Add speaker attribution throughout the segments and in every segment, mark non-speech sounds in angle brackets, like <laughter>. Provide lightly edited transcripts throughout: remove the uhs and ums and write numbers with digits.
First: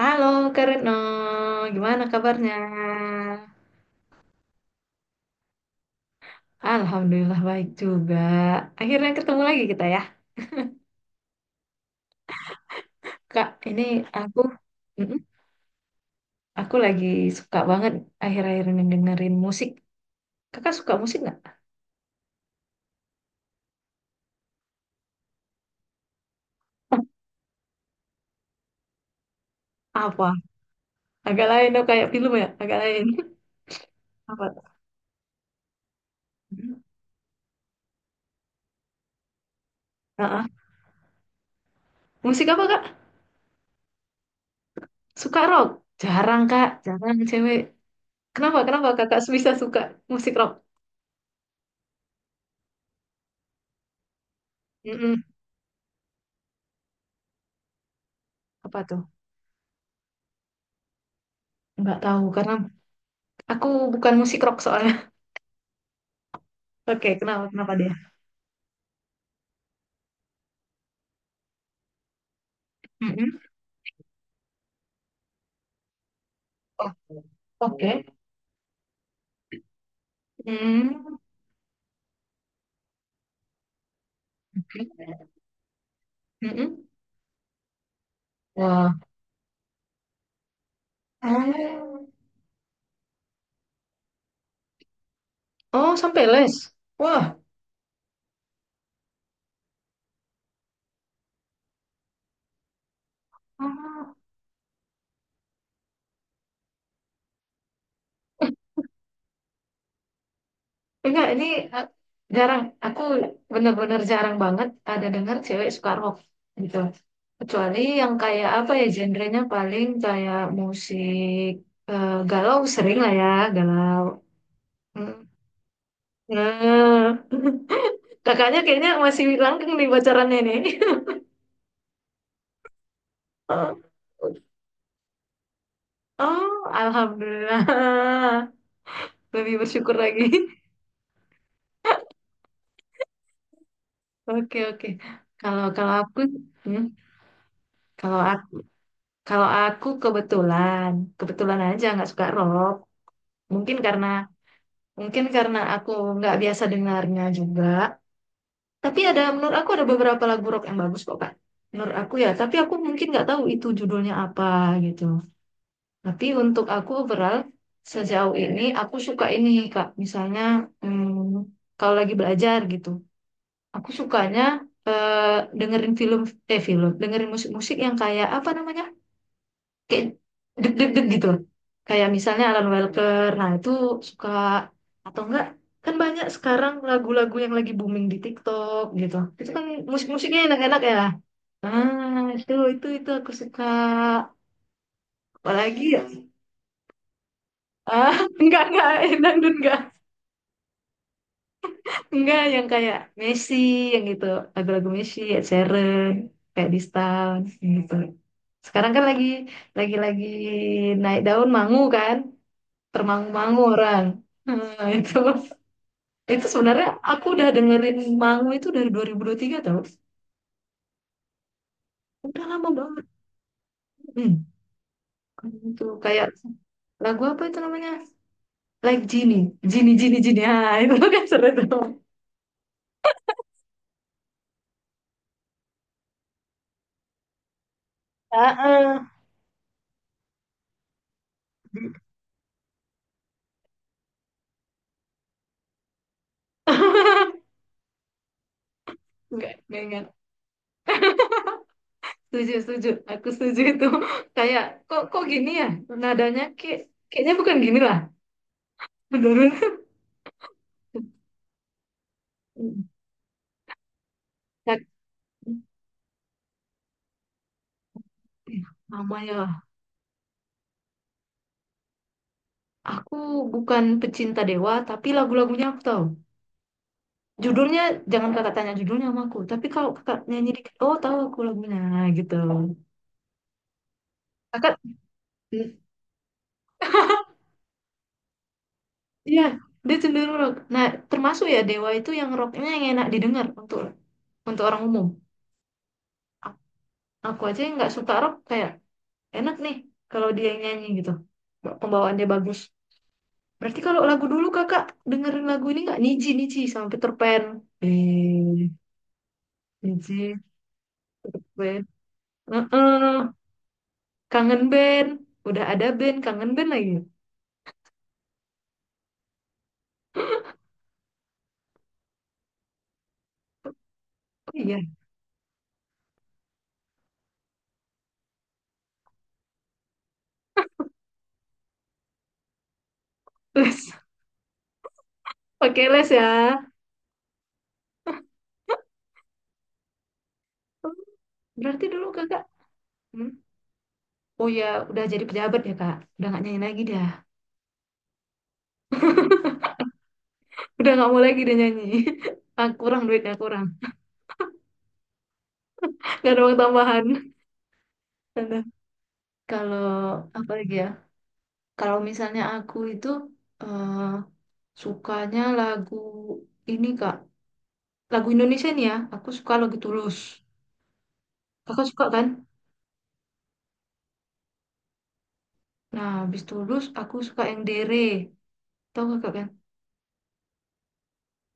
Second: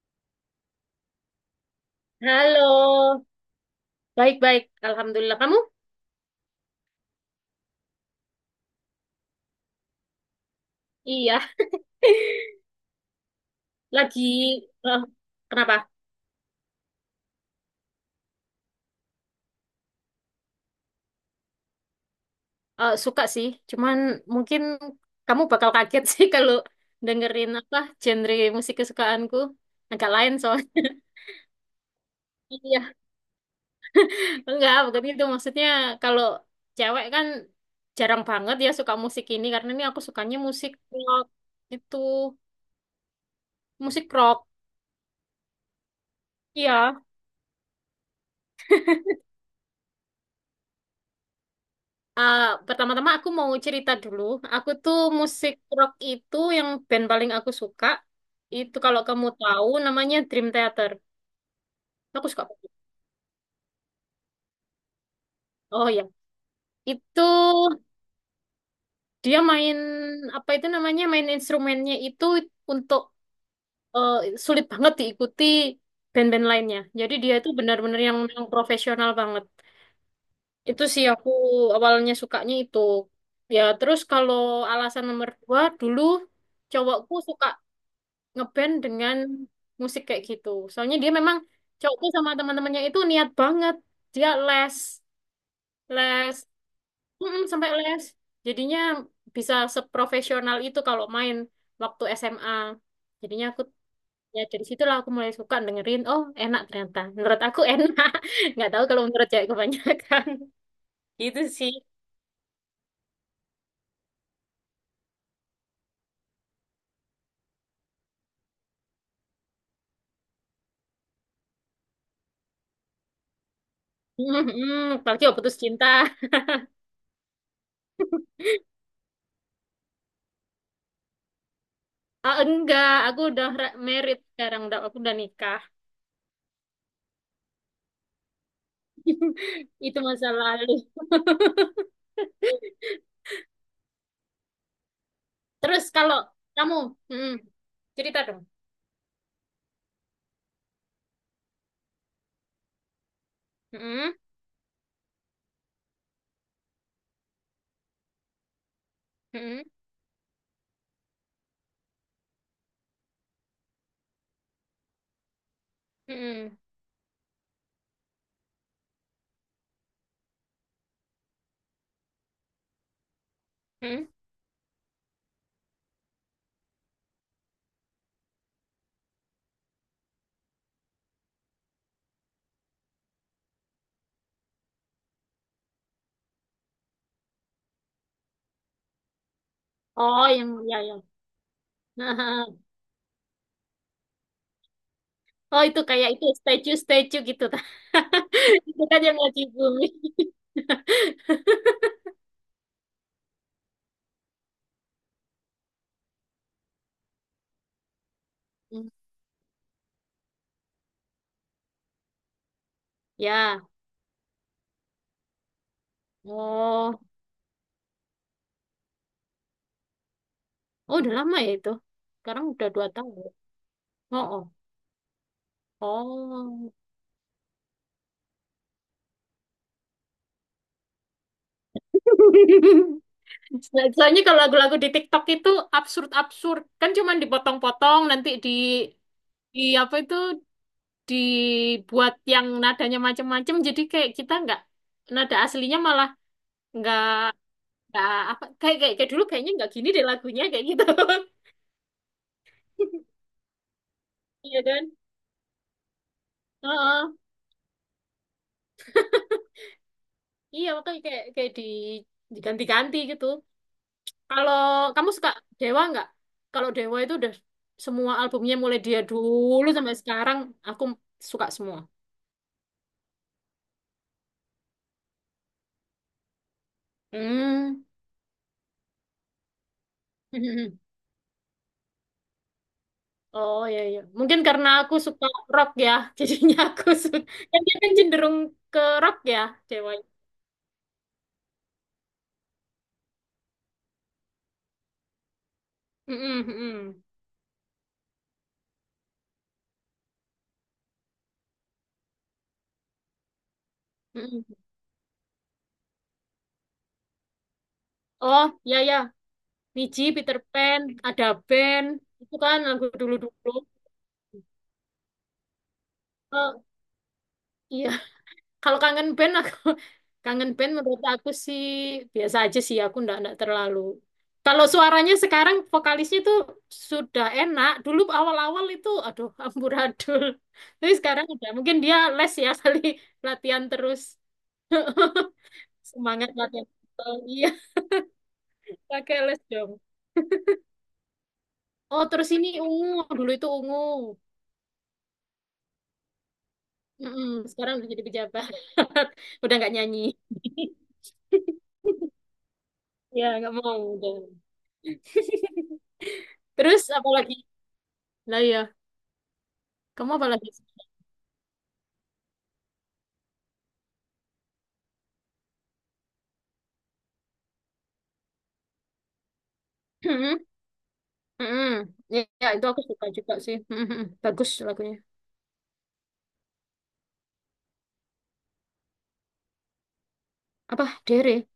Speaker 1: Halo Kak Retno, gimana kabarnya?
Speaker 2: Halo, baik-baik. Alhamdulillah. Kamu?
Speaker 1: Alhamdulillah baik juga. Akhirnya ketemu lagi kita ya.
Speaker 2: Iya, <laughs>
Speaker 1: Kak, ini
Speaker 2: lagi.
Speaker 1: aku
Speaker 2: eh,
Speaker 1: mm-mm,
Speaker 2: Kenapa?
Speaker 1: aku lagi suka banget akhir-akhir ini dengerin musik. Kakak suka musik nggak?
Speaker 2: Suka sih. Cuman mungkin kamu bakal kaget <laughs> sih kalau dengerin apa genre musik kesukaanku. Agak lain
Speaker 1: Apa?
Speaker 2: soalnya. <laughs>
Speaker 1: Agak lain dong kayak film ya, agak
Speaker 2: Iya,
Speaker 1: lain. <laughs> Apa tuh?
Speaker 2: enggak, bukan itu. Maksudnya kalau cewek kan jarang banget ya suka musik ini. Karena ini aku sukanya
Speaker 1: Heeh.
Speaker 2: musik rock itu.
Speaker 1: Musik apa Kak?
Speaker 2: Musik rock.
Speaker 1: Suka rock? Jarang Kak,
Speaker 2: Iya.
Speaker 1: jarang cewek. Kenapa? Kenapa Kakak bisa suka musik rock?
Speaker 2: Ah, pertama-tama aku mau cerita dulu. Aku tuh
Speaker 1: Mm-mm.
Speaker 2: musik rock itu yang band paling aku suka. Itu
Speaker 1: Apa tuh?
Speaker 2: kalau kamu tahu namanya Dream Theater.
Speaker 1: Nggak tahu
Speaker 2: Aku suka
Speaker 1: karena
Speaker 2: banget.
Speaker 1: aku bukan musik rock soalnya.
Speaker 2: Oh ya,
Speaker 1: Oke,
Speaker 2: itu
Speaker 1: kenapa kenapa dia?
Speaker 2: dia main apa itu namanya main instrumennya itu untuk
Speaker 1: Mm-mm.
Speaker 2: eh, sulit banget diikuti band-band lainnya.
Speaker 1: Oh,
Speaker 2: Jadi dia itu
Speaker 1: oke.
Speaker 2: benar-benar yang profesional banget. Itu sih
Speaker 1: Mm.
Speaker 2: aku awalnya sukanya itu. Ya terus kalau alasan nomor 2 dulu
Speaker 1: Mm-mm.
Speaker 2: cowokku suka ngeband
Speaker 1: Wah.
Speaker 2: dengan musik kayak gitu. Soalnya dia memang
Speaker 1: Oh,
Speaker 2: cowokku sama teman-temannya itu niat banget. Dia les,
Speaker 1: oh sampai
Speaker 2: les,
Speaker 1: les. Wah,
Speaker 2: mm-mm, sampai les. Jadinya bisa seprofesional itu kalau main waktu SMA. Jadinya aku
Speaker 1: oh,
Speaker 2: ya dari situlah aku mulai suka dengerin. Oh, enak ternyata. Menurut aku enak. <laughs> Nggak tahu kalau menurut cewek kebanyakan. <laughs>
Speaker 1: enggak
Speaker 2: Gitu
Speaker 1: ini,
Speaker 2: sih.
Speaker 1: eh, jarang. Aku bener-bener jarang banget ada dengar cewek suka rock gitu. Kecuali yang kayak apa ya genrenya, paling kayak musik galau, sering lah ya galau.
Speaker 2: Mm-mm,
Speaker 1: Hmm.
Speaker 2: apalagi waktu putus cinta.
Speaker 1: Nah, <laughs> kakaknya kayaknya masih langgeng nih pacarannya nih.
Speaker 2: Ah, enggak, aku udah
Speaker 1: <laughs>
Speaker 2: married
Speaker 1: Oh,
Speaker 2: sekarang. Udah, aku udah nikah.
Speaker 1: oh, alhamdulillah. <laughs> Lebih
Speaker 2: <laughs>
Speaker 1: bersyukur
Speaker 2: Itu masa
Speaker 1: lagi.
Speaker 2: lalu. <laughs>
Speaker 1: <laughs> Oke, oke. Kalau
Speaker 2: Terus
Speaker 1: kalau
Speaker 2: kalau
Speaker 1: aku
Speaker 2: kamu,
Speaker 1: hmm,
Speaker 2: mm, cerita
Speaker 1: kalau
Speaker 2: dong.
Speaker 1: aku kalau aku kebetulan, aja nggak suka rock. Mungkin karena
Speaker 2: Mm,
Speaker 1: mungkin karena aku nggak biasa dengarnya juga. Tapi ada, menurut
Speaker 2: mm,
Speaker 1: aku ada beberapa lagu rock yang bagus kok, Kak. Menurut aku ya, tapi aku mungkin nggak tahu itu judulnya apa gitu. Tapi
Speaker 2: mm,
Speaker 1: untuk aku overall, sejauh ini aku suka ini, Kak. Misalnya kalau lagi belajar gitu. Aku
Speaker 2: mm.
Speaker 1: sukanya eh, dengerin film eh film, dengerin musik-musik yang kayak apa namanya? Kayak deg-deg-deg gitu loh. Kayak misalnya Alan Walker. Nah, itu suka atau enggak? Kan banyak sekarang lagu-lagu yang lagi booming di TikTok gitu. Itu kan
Speaker 2: Oh,
Speaker 1: musik-musiknya
Speaker 2: yang ya
Speaker 1: enak-enak ya.
Speaker 2: ya.
Speaker 1: Ah,
Speaker 2: <laughs>
Speaker 1: itu aku suka.
Speaker 2: Oh, itu
Speaker 1: Apalagi ya?
Speaker 2: kayak itu statue-statue gitu. <laughs> ta.
Speaker 1: Ah, <laughs>
Speaker 2: Itu
Speaker 1: enggak,
Speaker 2: kan yang
Speaker 1: enak
Speaker 2: lagi
Speaker 1: enggak.
Speaker 2: booming. <laughs>
Speaker 1: Enggak yang kayak Messi yang gitu, lagu-lagu Messi, Ed Sheeran, kayak Distance gitu.
Speaker 2: Hmm,
Speaker 1: Sekarang kan lagi naik daun mangu kan, termangu-mangu
Speaker 2: ya.
Speaker 1: orang. Nah, <laughs> itu sebenarnya
Speaker 2: Oh,
Speaker 1: aku udah dengerin mangu itu dari dua ribu tiga tau.
Speaker 2: oh udah lama ya itu.
Speaker 1: Udah
Speaker 2: Sekarang udah
Speaker 1: lama
Speaker 2: dua
Speaker 1: banget.
Speaker 2: tahun. Ya? Oh, oh.
Speaker 1: Hmm, Kan itu kayak
Speaker 2: Oh.
Speaker 1: lagu apa itu namanya? Like Genie, Genie, Genie, Genie. Ah, <laughs> itu kan seru tuh.
Speaker 2: <laughs> Soalnya kalau lagu-lagu di TikTok itu absurd-absurd, kan cuman dipotong-potong nanti di
Speaker 1: Ah, ah.
Speaker 2: di apa itu dibuat yang nadanya macam-macam jadi kayak kita nggak nada aslinya malah nggak
Speaker 1: <laughs>
Speaker 2: nggak apa kayak kayak, kayak dulu kayaknya nggak
Speaker 1: Enggak
Speaker 2: gini deh
Speaker 1: ingat.
Speaker 2: lagunya kayak gitu.
Speaker 1: <laughs> Setuju, setuju.
Speaker 2: <laughs>
Speaker 1: Aku setuju itu. <laughs>
Speaker 2: Iya
Speaker 1: Kayak
Speaker 2: kan?
Speaker 1: kok kok gini ya nadanya, kayak
Speaker 2: Heeh.
Speaker 1: kayaknya bukan gini lah. Bener-bener.
Speaker 2: Iya makanya kayak kayak di diganti-ganti gitu. Kalau kamu suka Dewa nggak, kalau Dewa itu udah semua albumnya mulai dia
Speaker 1: Lama ya.
Speaker 2: dulu sampai sekarang aku suka semua.
Speaker 1: Aku bukan pecinta Dewa, tapi lagu-lagunya aku tahu. Judulnya,
Speaker 2: Hmm.
Speaker 1: jangan kakak tanya judulnya sama aku. Tapi kalau kakak nyanyi dikit, oh,
Speaker 2: <laughs>
Speaker 1: tahu aku lagunya gitu.
Speaker 2: Oh iya iya. Mungkin karena
Speaker 1: Kakak,
Speaker 2: aku suka rock ya, <laughs> jadinya aku suka. Kan dia kan cenderung ke rock ya,
Speaker 1: iya, dia
Speaker 2: cewek.
Speaker 1: cenderung rock. Nah, termasuk ya Dewa itu, yang rocknya yang enak didengar untuk orang umum.
Speaker 2: Mm-mm,
Speaker 1: A-
Speaker 2: mm-mm,
Speaker 1: Aku aja yang nggak suka rock kayak, enak nih kalau dia yang nyanyi gitu. Pembawaannya bagus. Berarti kalau lagu dulu
Speaker 2: mm-mm.
Speaker 1: kakak dengerin lagu ini nggak? Niji Niji sama Peter Pan.
Speaker 2: Oh
Speaker 1: Eh,
Speaker 2: iya iya. Niji,
Speaker 1: Niji.
Speaker 2: Peter Pan, ada band. Itu kan lagu
Speaker 1: Heeh,
Speaker 2: dulu-dulu.
Speaker 1: kangen band. Udah ada band, kangen
Speaker 2: Oh,
Speaker 1: band lagi.
Speaker 2: iya. Kalau kangen band aku, <laughs> kangen band menurut aku sih biasa aja sih, aku ndak ndak terlalu.
Speaker 1: Oh
Speaker 2: Kalau
Speaker 1: iya,
Speaker 2: suaranya sekarang vokalisnya tuh sudah enak. Dulu awal-awal itu aduh amburadul. <laughs> Tapi sekarang udah mungkin dia les ya, <laughs> kali latihan
Speaker 1: les.
Speaker 2: terus. <laughs>
Speaker 1: Oke, les ya.
Speaker 2: Semangat latihan. Oh, iya, <laughs> pakai les dong.
Speaker 1: Berarti
Speaker 2: Oh,
Speaker 1: dulu
Speaker 2: terus
Speaker 1: kakak,
Speaker 2: ini ungu.
Speaker 1: hmm?
Speaker 2: Dulu itu ungu.
Speaker 1: Oh ya, udah jadi pejabat ya kak. Udah nggak nyanyi lagi dah.
Speaker 2: Mm-mm, sekarang udah jadi pejabat. <laughs> Udah nggak nyanyi. <laughs>
Speaker 1: Udah nggak mau lagi dia nyanyi. <laughs> Ah, kurang,
Speaker 2: Ya,
Speaker 1: duitnya
Speaker 2: nggak
Speaker 1: kurang.
Speaker 2: mau udah. <laughs>
Speaker 1: Nggak ada uang
Speaker 2: Terus
Speaker 1: tambahan.
Speaker 2: apalagi? Lah ya.
Speaker 1: Aduh. Kalau
Speaker 2: Kamu apa lagi?
Speaker 1: apa lagi ya? Kalau misalnya aku itu eh, sukanya lagu ini kak. Lagu Indonesia nih ya. Aku suka lagu Tulus.
Speaker 2: Hmm, hmm,
Speaker 1: Kakak suka
Speaker 2: ya,
Speaker 1: kan?
Speaker 2: ya, itu aku suka juga sih. Hmm, hmm, bagus lagunya.
Speaker 1: Nah, habis Tulus aku suka yang Dere. Tahu kakak kan?
Speaker 2: Apa? Dere?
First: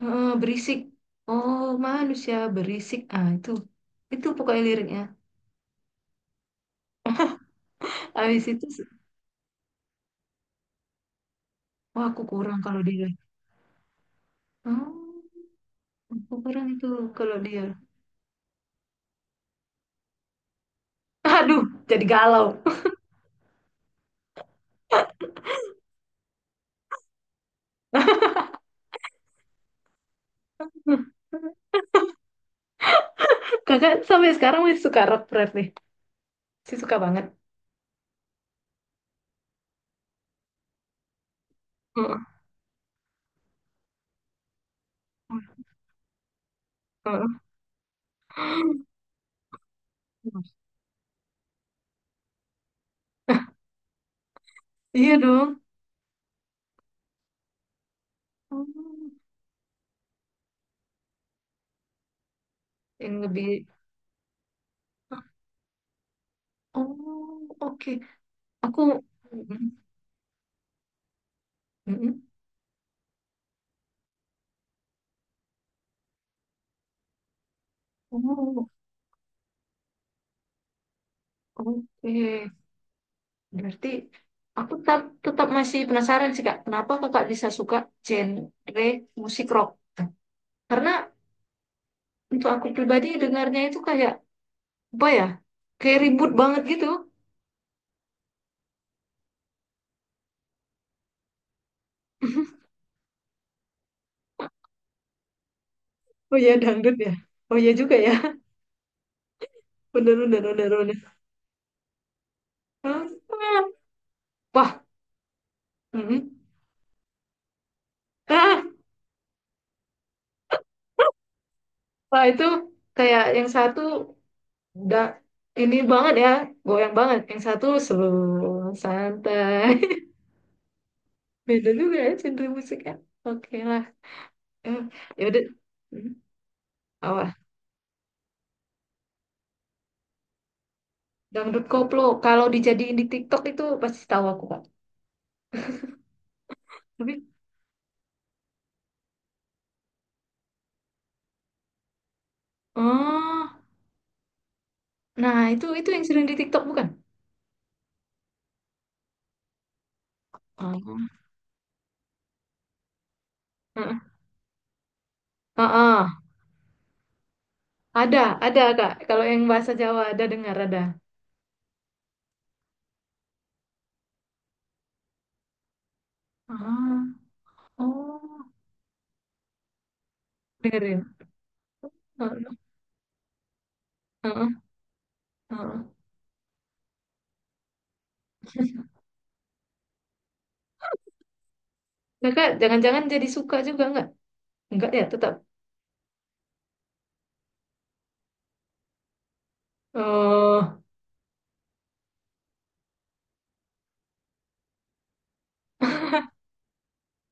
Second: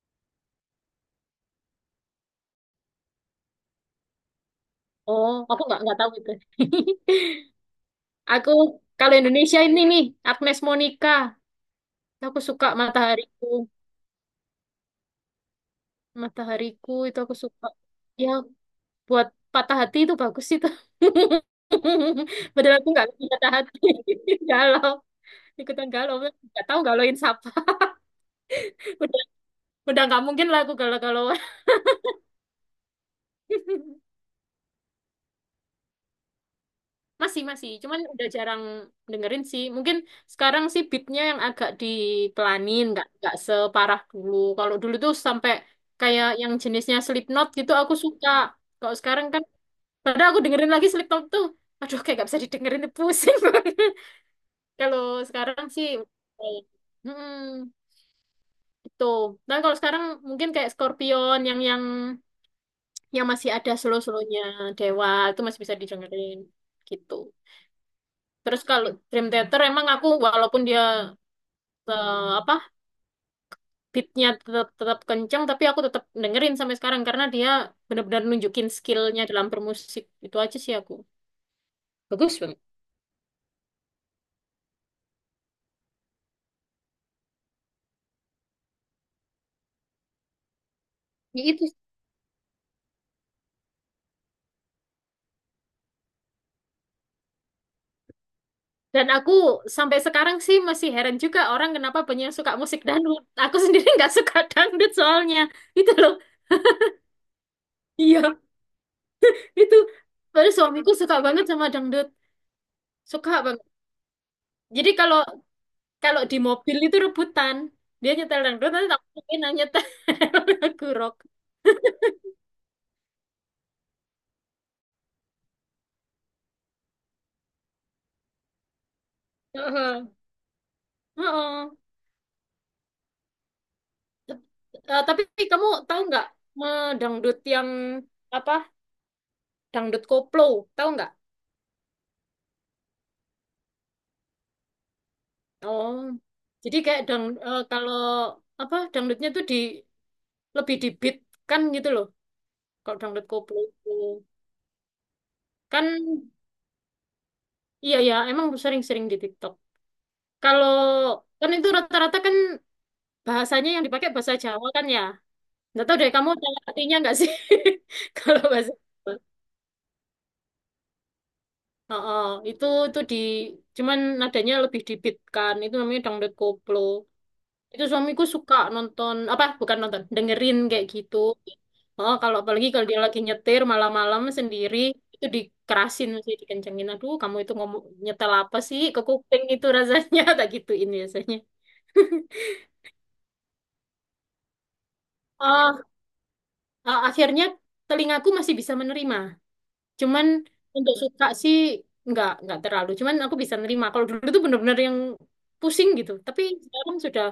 Speaker 1: Heeh, berisik. Oh, manusia berisik. Ah, itu. Itu pokoknya liriknya.
Speaker 2: Oh, aku nggak tahu itu. <laughs>
Speaker 1: <laughs> Habis
Speaker 2: Aku
Speaker 1: itu,
Speaker 2: kalau Indonesia ini nih Agnes Monica.
Speaker 1: wah, aku
Speaker 2: Aku
Speaker 1: kurang
Speaker 2: suka
Speaker 1: kalau dia.
Speaker 2: Matahariku.
Speaker 1: Oh, aku kurang itu
Speaker 2: Matahariku itu aku
Speaker 1: kalau dia.
Speaker 2: suka. Ya, buat patah hati itu bagus itu.
Speaker 1: Aduh, jadi
Speaker 2: <laughs>
Speaker 1: galau.
Speaker 2: Padahal aku nggak lagi patah hati. <laughs> Galau, ikutan galau. Nggak tahu galauin siapa. <laughs> Udah, udah nggak mungkin lah aku
Speaker 1: <laughs>
Speaker 2: galau-galauan.
Speaker 1: Kakak
Speaker 2: <laughs>
Speaker 1: sampai sekarang masih suka rock rap nih. Masih suka banget.
Speaker 2: Masih, masih. Cuman udah jarang dengerin sih. Mungkin sekarang sih beatnya yang agak
Speaker 1: <laughs> Heeh,
Speaker 2: dipelanin, nggak separah dulu. Kalau dulu tuh sampai kayak yang jenisnya
Speaker 1: heeh.
Speaker 2: Slipknot gitu aku suka. Kalau sekarang kan, padahal aku dengerin lagi Slipknot tuh, aduh kayak nggak bisa didengerin, pusing banget. <laughs> Kalau
Speaker 1: Iya dong.
Speaker 2: sekarang sih, eh, hmm,
Speaker 1: Oh,
Speaker 2: itu. Dan kalau sekarang mungkin kayak Scorpion yang
Speaker 1: yang
Speaker 2: yang
Speaker 1: lebih.
Speaker 2: masih ada slow-slownya, Dewa itu masih bisa didengerin gitu.
Speaker 1: Oh, oke.
Speaker 2: Terus
Speaker 1: Aku.
Speaker 2: kalau Dream Theater
Speaker 1: Mm,
Speaker 2: emang aku walaupun dia eh,
Speaker 1: mm,
Speaker 2: apa beatnya tetap tetap kenceng tapi aku tetap dengerin sampai sekarang karena dia
Speaker 1: mm.
Speaker 2: benar-benar
Speaker 1: Oh,
Speaker 2: nunjukin skillnya dalam bermusik itu aja sih aku bagus
Speaker 1: oke.
Speaker 2: banget.
Speaker 1: Berarti aku tetap masih penasaran sih Kak, kenapa Kakak bisa suka genre musik rock? Karena
Speaker 2: Ya, itu
Speaker 1: untuk aku pribadi dengarnya itu kayak apa ya? Kayak ribut banget gitu.
Speaker 2: dan aku sampai sekarang sih masih heran juga orang kenapa banyak yang suka
Speaker 1: <laughs>
Speaker 2: musik dangdut, aku sendiri nggak suka dangdut soalnya itu loh.
Speaker 1: Oh iya, dangdut ya. Oh iya juga ya.
Speaker 2: Iya itu
Speaker 1: <laughs> Bener bener
Speaker 2: baru
Speaker 1: bener
Speaker 2: suamiku
Speaker 1: bener. <laughs>
Speaker 2: suka banget sama dangdut,
Speaker 1: Ah,
Speaker 2: suka banget
Speaker 1: ah. Wah.
Speaker 2: jadi kalau kalau
Speaker 1: Mm.
Speaker 2: di mobil itu rebutan. Dia nyetel
Speaker 1: Ah,
Speaker 2: dangdut, nanti tak mungkin nyetel <laughs> lagu rock.
Speaker 1: wah, itu kayak yang satu udah ini banget ya, goyang banget. Yang satu slow, santai.
Speaker 2: Heeh.
Speaker 1: <laughs> Beda
Speaker 2: Heeh.
Speaker 1: juga ya genre musiknya. Oke lah. Eh,
Speaker 2: Eh, tapi
Speaker 1: ya udah.
Speaker 2: kamu tahu
Speaker 1: Hmm,
Speaker 2: nggak
Speaker 1: apa?
Speaker 2: dangdut yang apa? Dangdut koplo, tahu nggak?
Speaker 1: Dangdut koplo. Kalau dijadiin di TikTok itu pasti tahu aku, Kak.
Speaker 2: Oh, jadi kayak
Speaker 1: Tapi
Speaker 2: kalau apa dangdutnya tuh di lebih di beat kan gitu loh. Kalau dangdut
Speaker 1: oh,
Speaker 2: koplo itu
Speaker 1: nah itu
Speaker 2: kan
Speaker 1: itu yang sering di TikTok bukan?
Speaker 2: iya ya emang sering-sering di TikTok. Kalau
Speaker 1: Oh.
Speaker 2: kan itu rata-rata kan bahasanya yang
Speaker 1: Heeh.
Speaker 2: dipakai bahasa Jawa kan ya. Nggak tahu
Speaker 1: Heeh.
Speaker 2: deh kamu ada artinya nggak sih <laughs>
Speaker 1: Ada,
Speaker 2: kalau
Speaker 1: ada
Speaker 2: bahasa
Speaker 1: Kak.
Speaker 2: Jawa.
Speaker 1: Kalau yang bahasa Jawa ada dengar ada.
Speaker 2: Heeh, itu di cuman nadanya lebih dibitkan itu namanya dangdut koplo.
Speaker 1: Ah,
Speaker 2: Itu suamiku
Speaker 1: oh,
Speaker 2: suka nonton apa bukan nonton dengerin kayak
Speaker 1: dengerin.
Speaker 2: gitu. Oh, kalau
Speaker 1: Heeh.
Speaker 2: apalagi kalau dia lagi nyetir malam-malam
Speaker 1: Heeh.
Speaker 2: sendiri itu
Speaker 1: Heeh.
Speaker 2: dikerasin sih dikencengin. Aduh, kamu itu ngomong nyetel apa sih ke kuping itu rasanya <laughs> tak gituin biasanya.
Speaker 1: Kakak
Speaker 2: <laughs>
Speaker 1: jangan-jangan jadi suka juga nggak? Enggak ya, tetap.
Speaker 2: Oh, akhirnya telingaku masih bisa menerima. Cuman
Speaker 1: Oh.
Speaker 2: untuk suka sih nggak terlalu. Cuman aku bisa nerima. Kalau dulu tuh bener-bener yang pusing gitu.
Speaker 1: <laughs>
Speaker 2: Tapi sekarang sudah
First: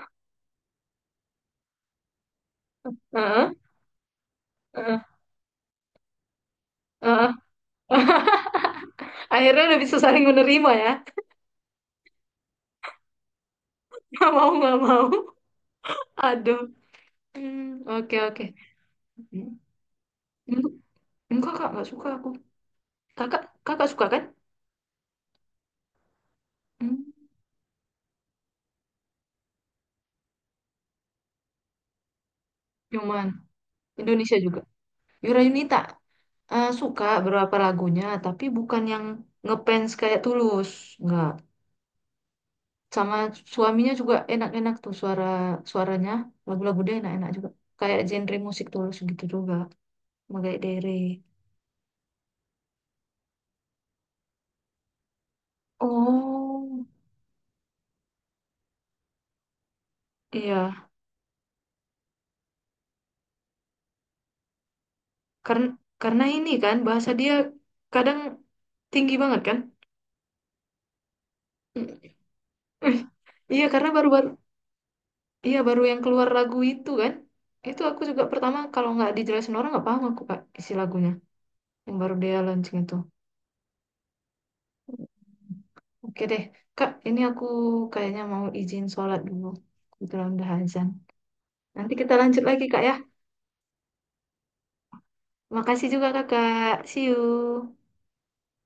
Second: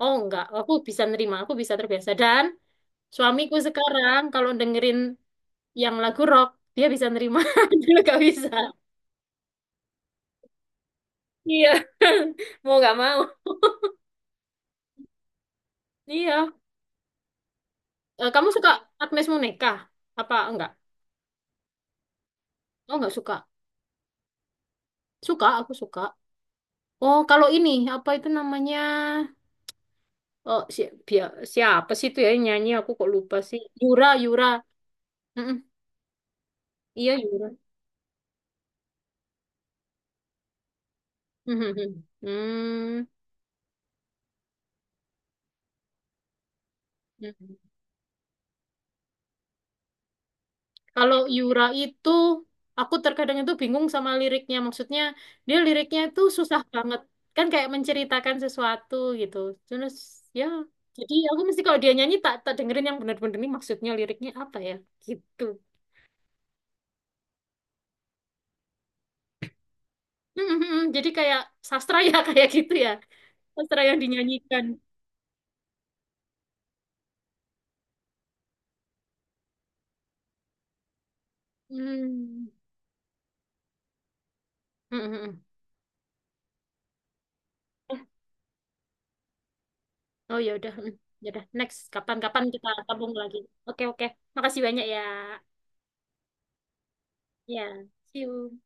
Speaker 2: oh nggak, aku bisa nerima, aku bisa terbiasa. Dan
Speaker 1: Heeh.
Speaker 2: suamiku sekarang kalau dengerin
Speaker 1: Heeh.
Speaker 2: yang lagu rock dia bisa
Speaker 1: Heeh.
Speaker 2: nerima. <laughs> Dulu nggak
Speaker 1: <laughs>
Speaker 2: bisa.
Speaker 1: Akhirnya udah bisa saling menerima ya.
Speaker 2: Iya, <laughs> mau nggak mau.
Speaker 1: <laughs> Mau nggak mau.
Speaker 2: Iya.
Speaker 1: Aduh. Hmm, oke
Speaker 2: Eh,
Speaker 1: oke.
Speaker 2: kamu suka Agnes
Speaker 1: Hmm,
Speaker 2: Monica? Apa enggak?
Speaker 1: Enggak kak, nggak suka aku.
Speaker 2: Oh nggak suka.
Speaker 1: Kakak, kakak suka kan?
Speaker 2: Suka, aku suka.
Speaker 1: Hmm,
Speaker 2: Oh kalau ini apa itu namanya? Oh, si, siapa sih itu ya yang nyanyi? Aku kok
Speaker 1: Cuman
Speaker 2: lupa sih. Yura,
Speaker 1: Indonesia
Speaker 2: Yura.
Speaker 1: juga. Yura
Speaker 2: Mm-mm.
Speaker 1: Yunita, suka
Speaker 2: Iya, Yura.
Speaker 1: beberapa lagunya, tapi bukan yang ngefans kayak Tulus, enggak.
Speaker 2: Mhm. Hmm.
Speaker 1: Sama suaminya juga enak-enak tuh suaranya, lagu-lagu dia enak-enak juga.
Speaker 2: Mhm.
Speaker 1: Kayak genre musik Tulus gitu juga, Magai Dere.
Speaker 2: Kalau Yura itu, aku terkadang itu bingung sama liriknya. Maksudnya, dia liriknya itu susah
Speaker 1: Oh,
Speaker 2: banget. Kan kayak menceritakan sesuatu gitu. Terus, ya.
Speaker 1: iya.
Speaker 2: Jadi aku mesti kalau dia nyanyi, tak dengerin yang benar-benar ini maksudnya liriknya apa ya. Gitu.
Speaker 1: Karena karena ini kan bahasa dia kadang tinggi banget kan?
Speaker 2: Mhm. Jadi kayak sastra ya, <laughs> kayak gitu ya.
Speaker 1: <laughs> Iya,
Speaker 2: Sastra
Speaker 1: karena
Speaker 2: yang
Speaker 1: baru-baru,
Speaker 2: dinyanyikan.
Speaker 1: iya, baru yang keluar lagu itu kan. Itu aku juga pertama, kalau nggak dijelasin orang nggak paham aku Kak isi lagunya. Yang baru dia
Speaker 2: Hmm.
Speaker 1: launching itu.
Speaker 2: Mhm.
Speaker 1: Oke deh Kak, ini aku kayaknya mau izin sholat dulu. Kebetulan
Speaker 2: Oh
Speaker 1: udah
Speaker 2: ya udah,
Speaker 1: azan.
Speaker 2: hmm, ya udah. Next,
Speaker 1: Nanti kita lanjut
Speaker 2: kapan-kapan
Speaker 1: lagi
Speaker 2: kita
Speaker 1: Kak ya.
Speaker 2: sambung lagi. Oke oke, makasih banyak ya.
Speaker 1: Makasih juga Kakak. See you.
Speaker 2: Ya, see you.